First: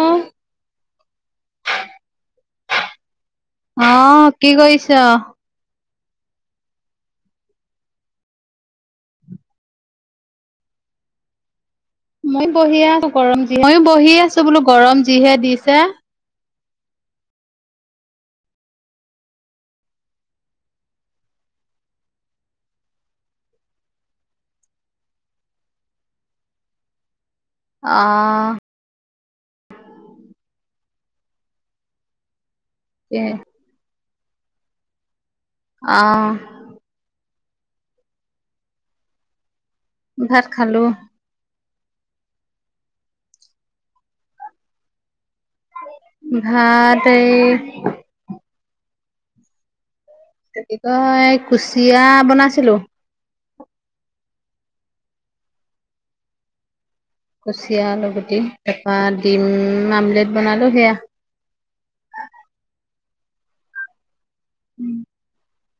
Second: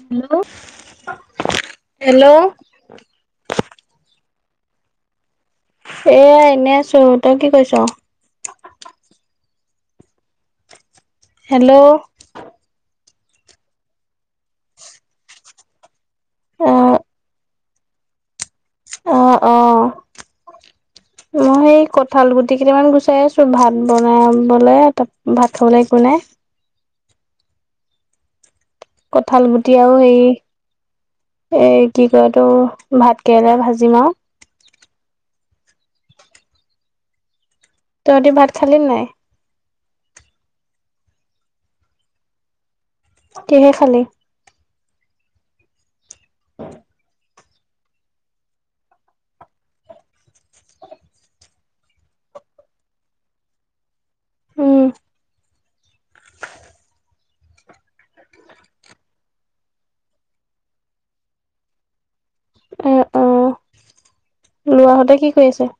অ'। Hello, hello! অ, কি কৰিছ? এয়া এনে আছো। তই কি কইছ? হেল্ল'! মইও বহিয়ে আছো গৰম যি মইও বহি আছো বোলো গৰম যিহে দিছে। অ। অ অ। [inaudible] মই সেই কঁঠাল গুটি কেইটামান গুচাই আছোঁ ভাত বনাবলৈ ত ভাত খাবলৈ একো নাই। অ। কঠাল গুটি‌ আউ হেৰি এ কি কয় এইতো এ ভাতকেৰেলাই ভাজিম আউ। অ। তহঁতি ভাত খালি নে নাই? ভাত খালো। কিহে খালি? ভাত এই কি কয় কুচিয়া বনাইছিলো। উম। কুচিয়া আলু গুটি, তাৰপৰা ডিম আমলেট বনালোঁ সেয়া। এ অ লোৱাহতে কি কৰি আছে?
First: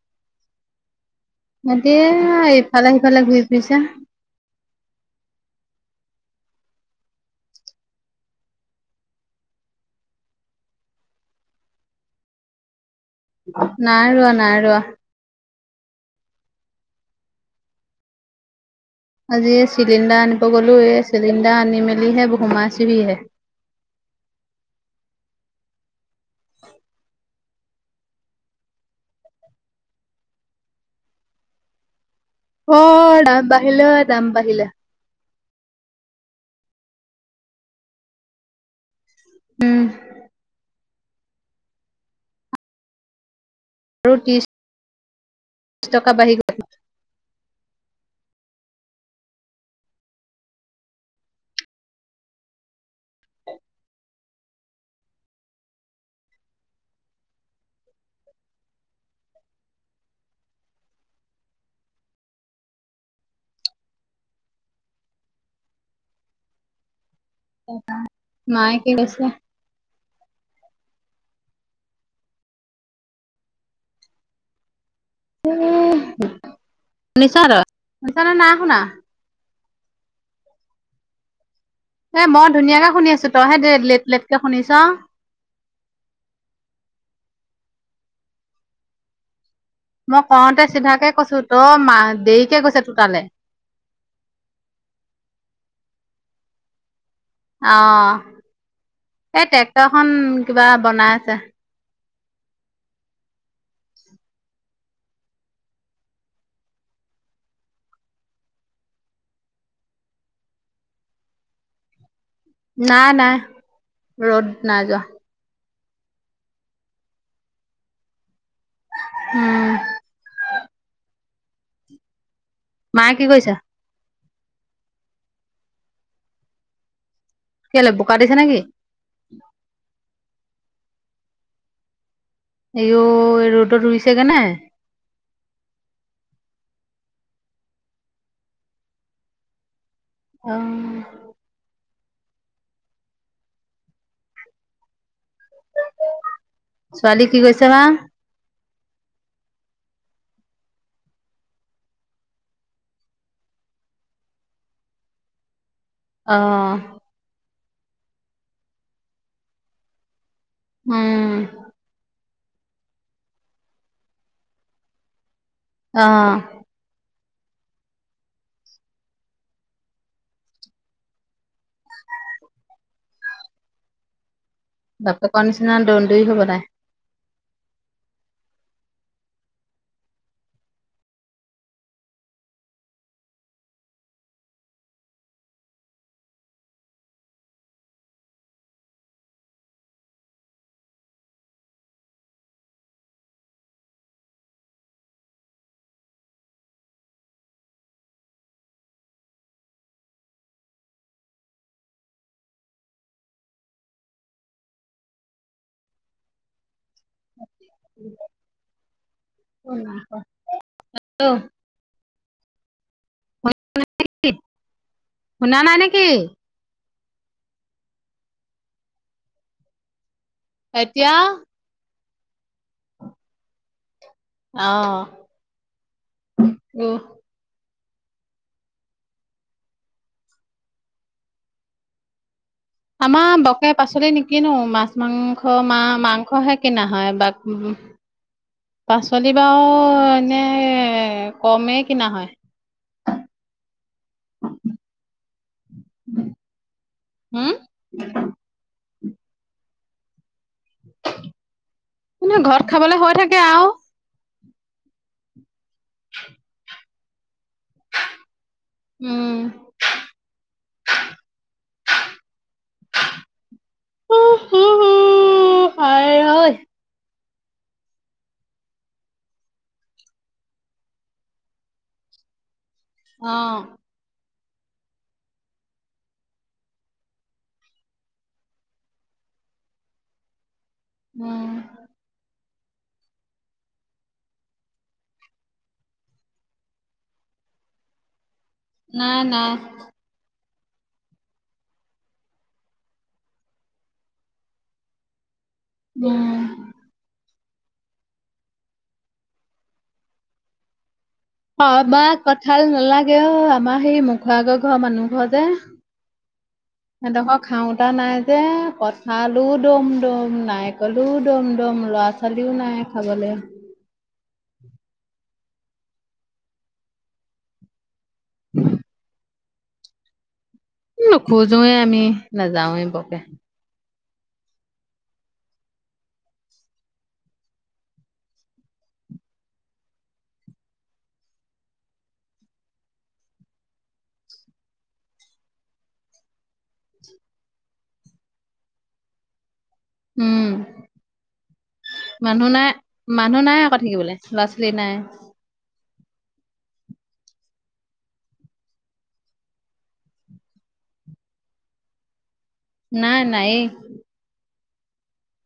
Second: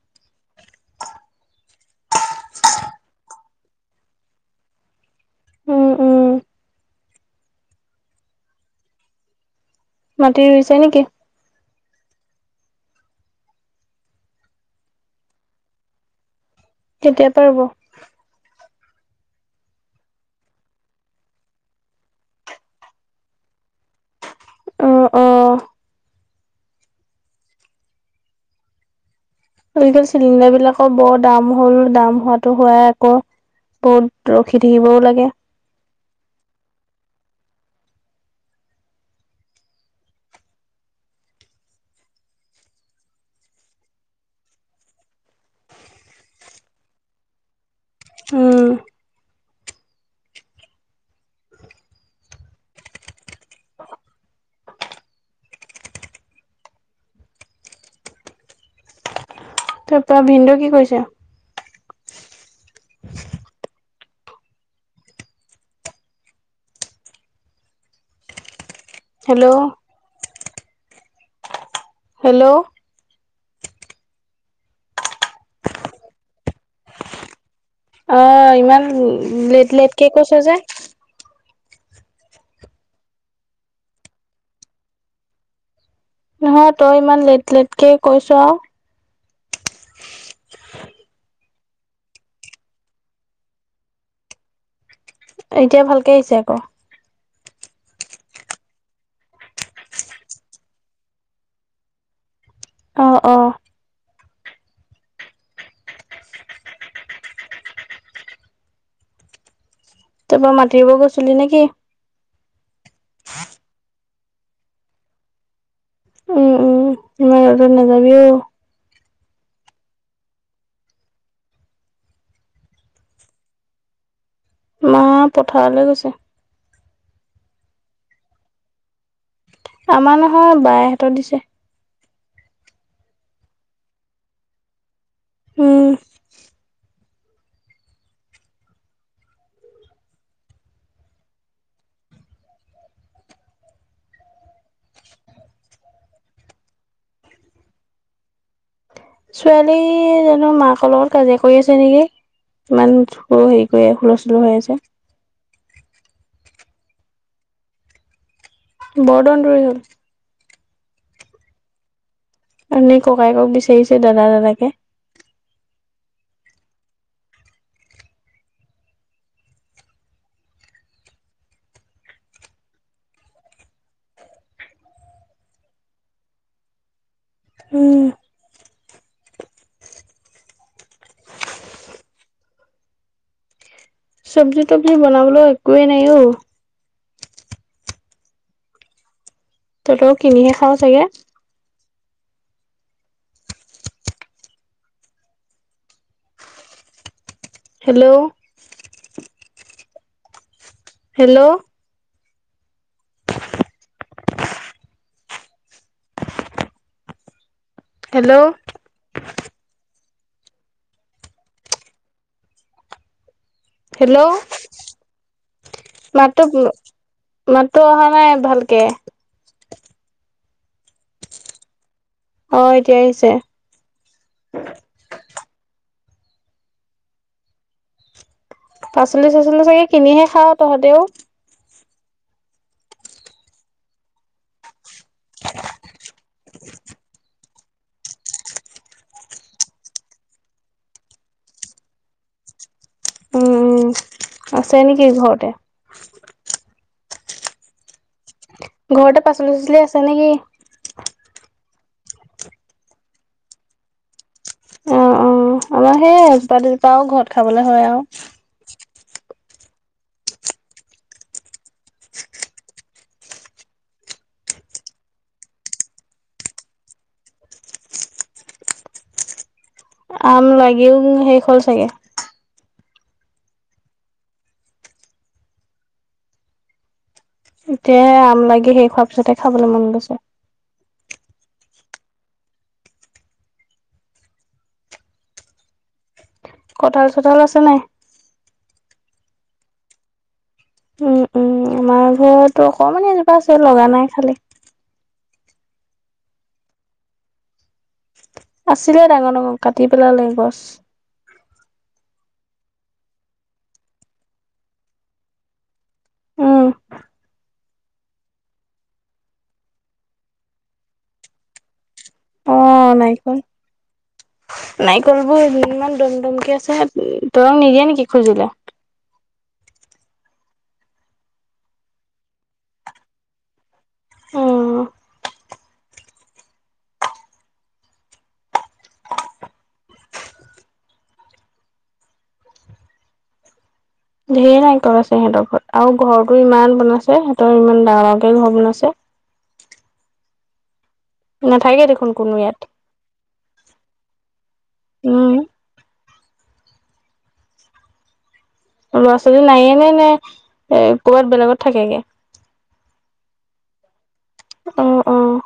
সিহঁতে ইফালে সিফালে ঘূৰি ফুৰিছে। উম উম। মাটি ৰুইছে নে কি? নাই ৰোৱা, নাই ৰোৱা। কেতিয়াৰ পৰা ৰুব? আজি চিলিণ্ডাৰ আনিব গ'লো এই চিলিণ্ডাৰ আনি মেলিহে সোমাই চিবি হে। অঁ অঁ' [inaudible] আজিকালি চিলিণ্ডাৰ বিলাকো বৰ দাম হ'ল দাম হোৱাত- ত হোৱাই আকৌ অ', দাম বাঢ়িলে দাম বহুত ৰখি বাঢ়িলে থাকিবও লাগে। উম' আৰু ত্ৰিছ- টকা বাহি গ'ল। উম' তাপা ভিন্দৌ কি কৰিছে? [inaudible] মায়ে কি কৰিছে? হেল্লৌ' হেল্লৌ' শুনিছ আৰু। অঁ' ইমান লেট লেট কে কৈছ যে। হে মই ধুনীয়াকে শুনি আছো, তইহে লেট লেটকে শুনিছ। নহয়, তই ইমান লেট লেটকে কৈছ আও। মই কওঁতে চিধাকে কৈছো তই মা দেৰিকে গৈছে তো তালে। এতিয়া ভালকে আহিছে আক। অঁ, এই ট্ৰেক্টৰ খন কিবা বনাই আছে। অ অ' তাৰ পৰা মাতিব গৈছিলি নেকি? নাই নাই ৰ'দ নাই যোৱা। উমহ' ইমান ৰদত নাযাবিও। উম' মায়ে কি কৰিছে? অঁ, পথাৰলৈ গৈছে। কেলে বোকা দিছে নেকি? আমাৰ নহয়, বায়েহঁত দিছে। আয়ো এই ৰ'দত ৰুইছেগে নে? উম' অঁ' ছোৱালী কি কৈছে বা? ছোৱালী জানো মাক লগত কাজিয়া কৰি আছে নেকি? ইমান থো হেৰি কৰি হুলস্থুলু হৈ আছে। অঁ' বৰ দনদুৰী হ'ল। উম' অথনি ককায়েকক বিচাৰিছে দাদা দাদাকে। অঁ' বাপেক নিচিনা দন্দুৰি হ'ব তাই। উম' চব্জি তবজি বনাবলৈও একোৱেই নাই অও। তহতৰো কিনিহে খাওঁ চাগে। Hello hello hello hello hello শুনা নাই নেকি? মাত তো মাত, টো অহা নাই ভালকে, এতিয়া, অঁ, এতিয়া আহিছে? অঁ, উম পাচলি, -চাচলি চাগে কিনিহে খাওঁ তহঁতেও? আমাৰ বকে পাচলি নেকিনো মাছ- মাংস মা মাংসহে, কিনা হয় বা উ পাচলি বাৰু এনে কমেই কিনা হয়। উ আছে নেকি ঘৰতে হম ঘৰতে পাচলি- চাচলি আছে নেকি? কিন্তু ঘৰত খাবলে হৈ থাকে আৰু। অ অ আমাৰ সেই এজোপা -দোপাও ঘৰত খাবলৈ হয় আৰু। উম আম, লাগিও শেষ হ'ল চাগে। অ এতিয়ে আম, লাগি শেষ হোৱাৰ পিছতহে খাবলৈ মন গৈছে। উম কঁঠাল, চঠাল আছে নাই। নাই নাই। উম উম আমাৰ ঘৰটো অকণমান এজোপা আছে লগা নাই খালি। উমূ আছিলে ডাঙৰ -ডাঙৰ কাটি পেলালে গছ, অ বা কঁঠাল, নালাগে অ আমাৰ সেই মখ আগৰ ঘৰৰ মানুহ ঘৰ যে। উম, সিহডখৰ খাওতা নাই যে। কঁঠালও, দম দম নাৰিকলোও, দম দম ল'ৰা ছোৱালীও নাই অ', খাবলৈ। নাৰিকল, বোৰ ইমান দম দমকে আছে তহঁতক নিদিয়ে নেকি খুজিলে। হয়। নোখোজোৱে আমি নাযাওৱে বকে। অঁ ধেৰ নাৰিকল, আছে সিহঁতৰ ঘৰত আৰু ঘৰটো ইমান বনাইছে সিহঁতৰ ইমান ডাঙৰকে ঘৰ বনাইছে। উম নাথাকে দেখোন কোনো মানুহ ইয়াত। নাই মানুহ নাই আকৌ থাকিবলৈ ল'ৰা ছোৱালী নাই। উম, ল'ৰা ছোৱালী নায়য়ে নে নে এ ক'বাত বেলেগত থাকেগে। নাই নায়ে। অ অ',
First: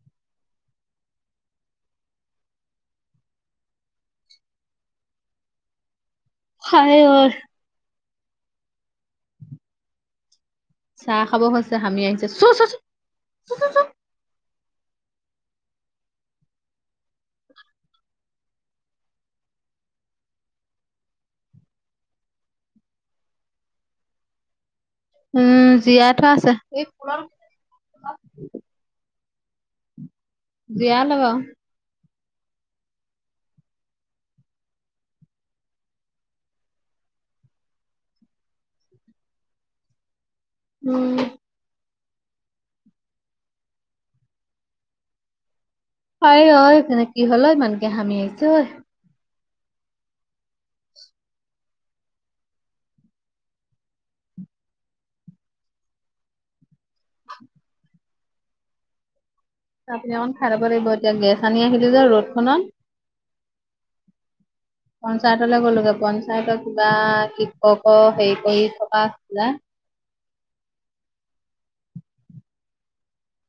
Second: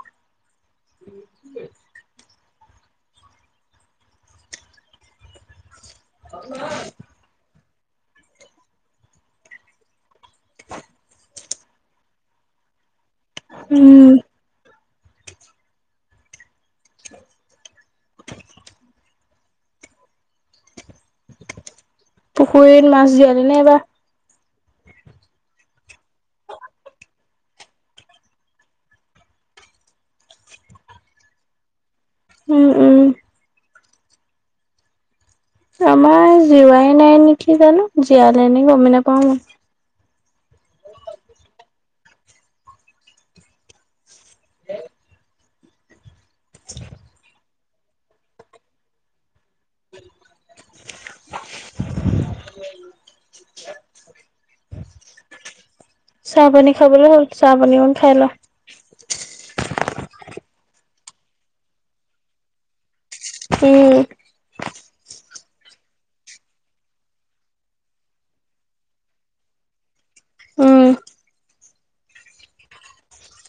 হয়ায় অ চাহ, খাব হৈছে হামি আহিছে চ চোন উম' পুখুৰীত, মাছ, জিয়ালি নে এইবাৰ। উম জীয়াই থোৱা আছে। এই জীয়া লব উম উম। আমাৰ জিৱাই নাই নেকি জানো জীয়ালে নেকি গমেই নোপাও মই। উম। [unintelligible] হাই ঐ কি হল ঐ ইমানকে হামি আহিছে ঐ। [inaudible] চাহ পানী খাবলৈ হ'ল চাহ পানী অকণ খাই ল'। চাহ পানী অকণ খাই লব লাগিব, এতিয়া গেছ আনি আহিলো যে ৰ'দখনত। উম। পঞ্চায়তলৈ গ'লগে পঞ্চায়তৰ কিবা শিক্ষকৰ হেৰি কৰি থকা যে উম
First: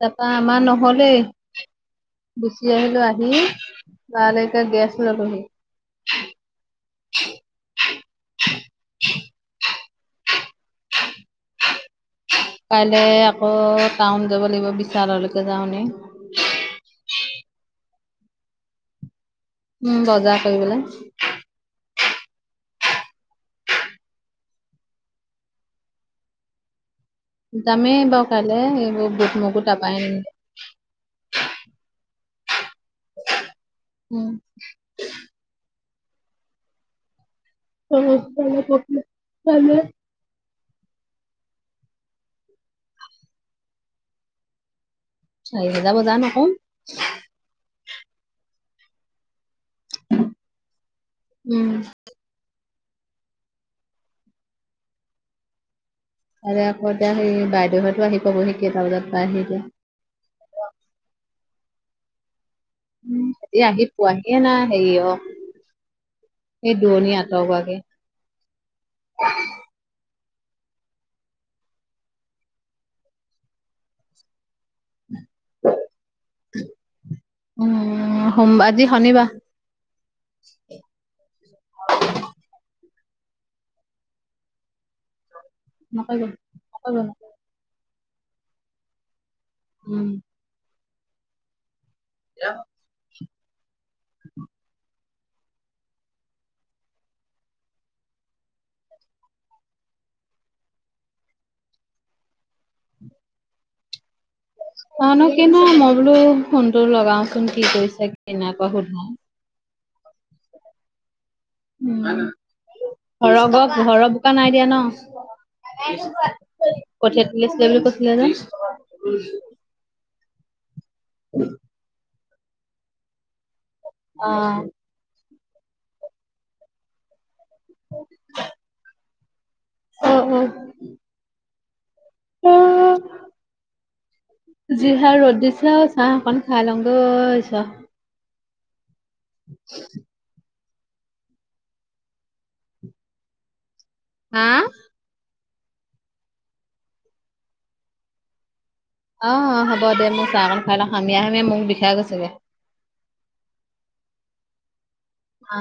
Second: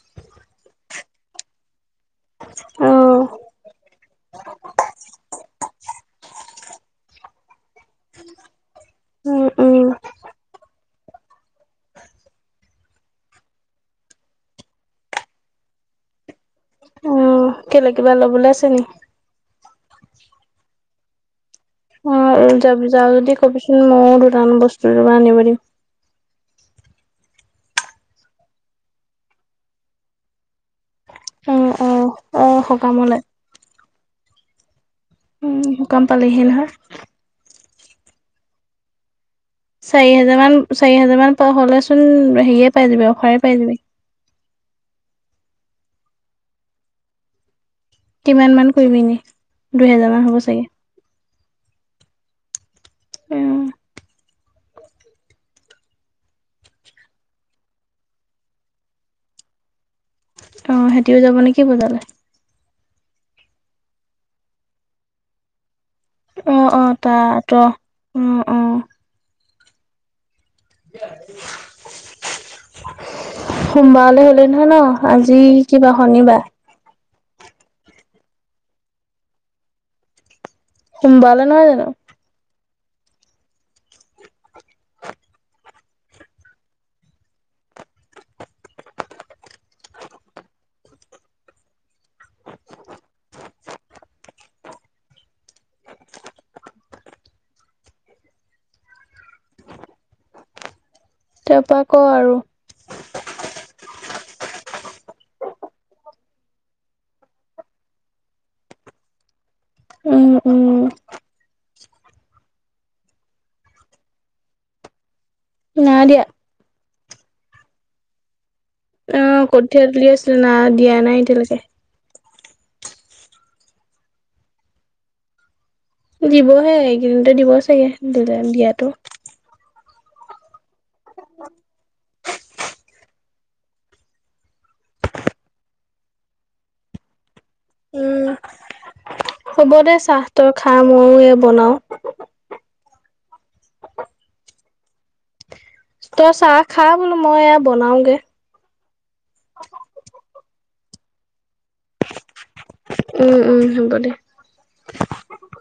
তাৰপৰা আমাৰ নহলেই। গুচি আহিলো অ' আহি লৰালৰিকৈ গেছ ললোহি। উম উম কাইলে আকৌ টাউন যাব লাগিব বিশাললৈকে যাওঁনে। উম কেলে কিবা ল'বলৈ আছে নি? উম বজাৰ কৰিবলে। অ যাব যাওঁ যদি কবিচোন মইয়ো দুটান বস্তু আনিব দিম। যামেই বাৰু কাইলৈ এইবোৰ বুট মগু তাৰ পৰাই আনিমগে। অঁ অ অ সকামলে? উম। উম সকাম পালেহিয়ে নহয়। [unintelligible] চাৰি হাজাৰমান চাৰি হাজাৰমান পাৰ হ'লেচোন হেৰিয়ে পাই যিবি অফাৰেই পাই যিবি। চাৰি হাজাৰ বজাৰ নকৰো। কিমান মান কৰিবি এনে দুইহাজাৰ মান হ'ব চাগে? উম। উম। কাইলে আকৌ এতিয়া সেই বাইদেউহতো আহি পাবহি কেইটা বজাত পাই আহি এতিয়া। অঁ সিহঁতিও যাব নেকি বজাৰলে? হেঁতি আহি পোৱাহিয়ে নাই হেৰি অ অ এই অ দূৰণি তা ত আঁতৰোৱাকে উম অঁহ। সোমবাৰলৈ হলেই নহয় ন? আজি কিবাৰ শনিবাৰ। উম সোম আজি শনিবাৰ। সোমবাৰলে নহয় জানো? নকৰিব নকৰিব। [inaudible] [unintelligible] [inaudible] তাৰপৰা ক আৰু? কওনো কিনো মই বোলো ফোনটো লগাওচোন কি কৰিছে কি নাইকৰা সুধো। অঁ অঁ। উম, ঘৰ ঘৰৰ বোকা নাই দিয়া ন? নাই দিয়া কঠীয়া তুলিছিলে বুলি কছিলে যে। কঠিয়া তুলি আছিল না দিয়া নাই এতিয়ালৈকে। অ- দিবহে এইকেইদিনতে দিব চাগে দিলে দিয়াতো। অ অ। অঁ। জিহে ৰ'দ দিছে চাহ অকন খাই লওঁগে অ ঈশ্বৰ। উম হ'ব দে চাহ তই খা, ময়ো এ বনাও। হা? তই চাহ খা বোলো মই এয়া বনাওগে। অ হ'ব দে মোক চাহ কণ খাই লওঁ সামীয়া সামিয়াই মোক বিষাই গৈছেগে। উম উম হ'ব দে। অ।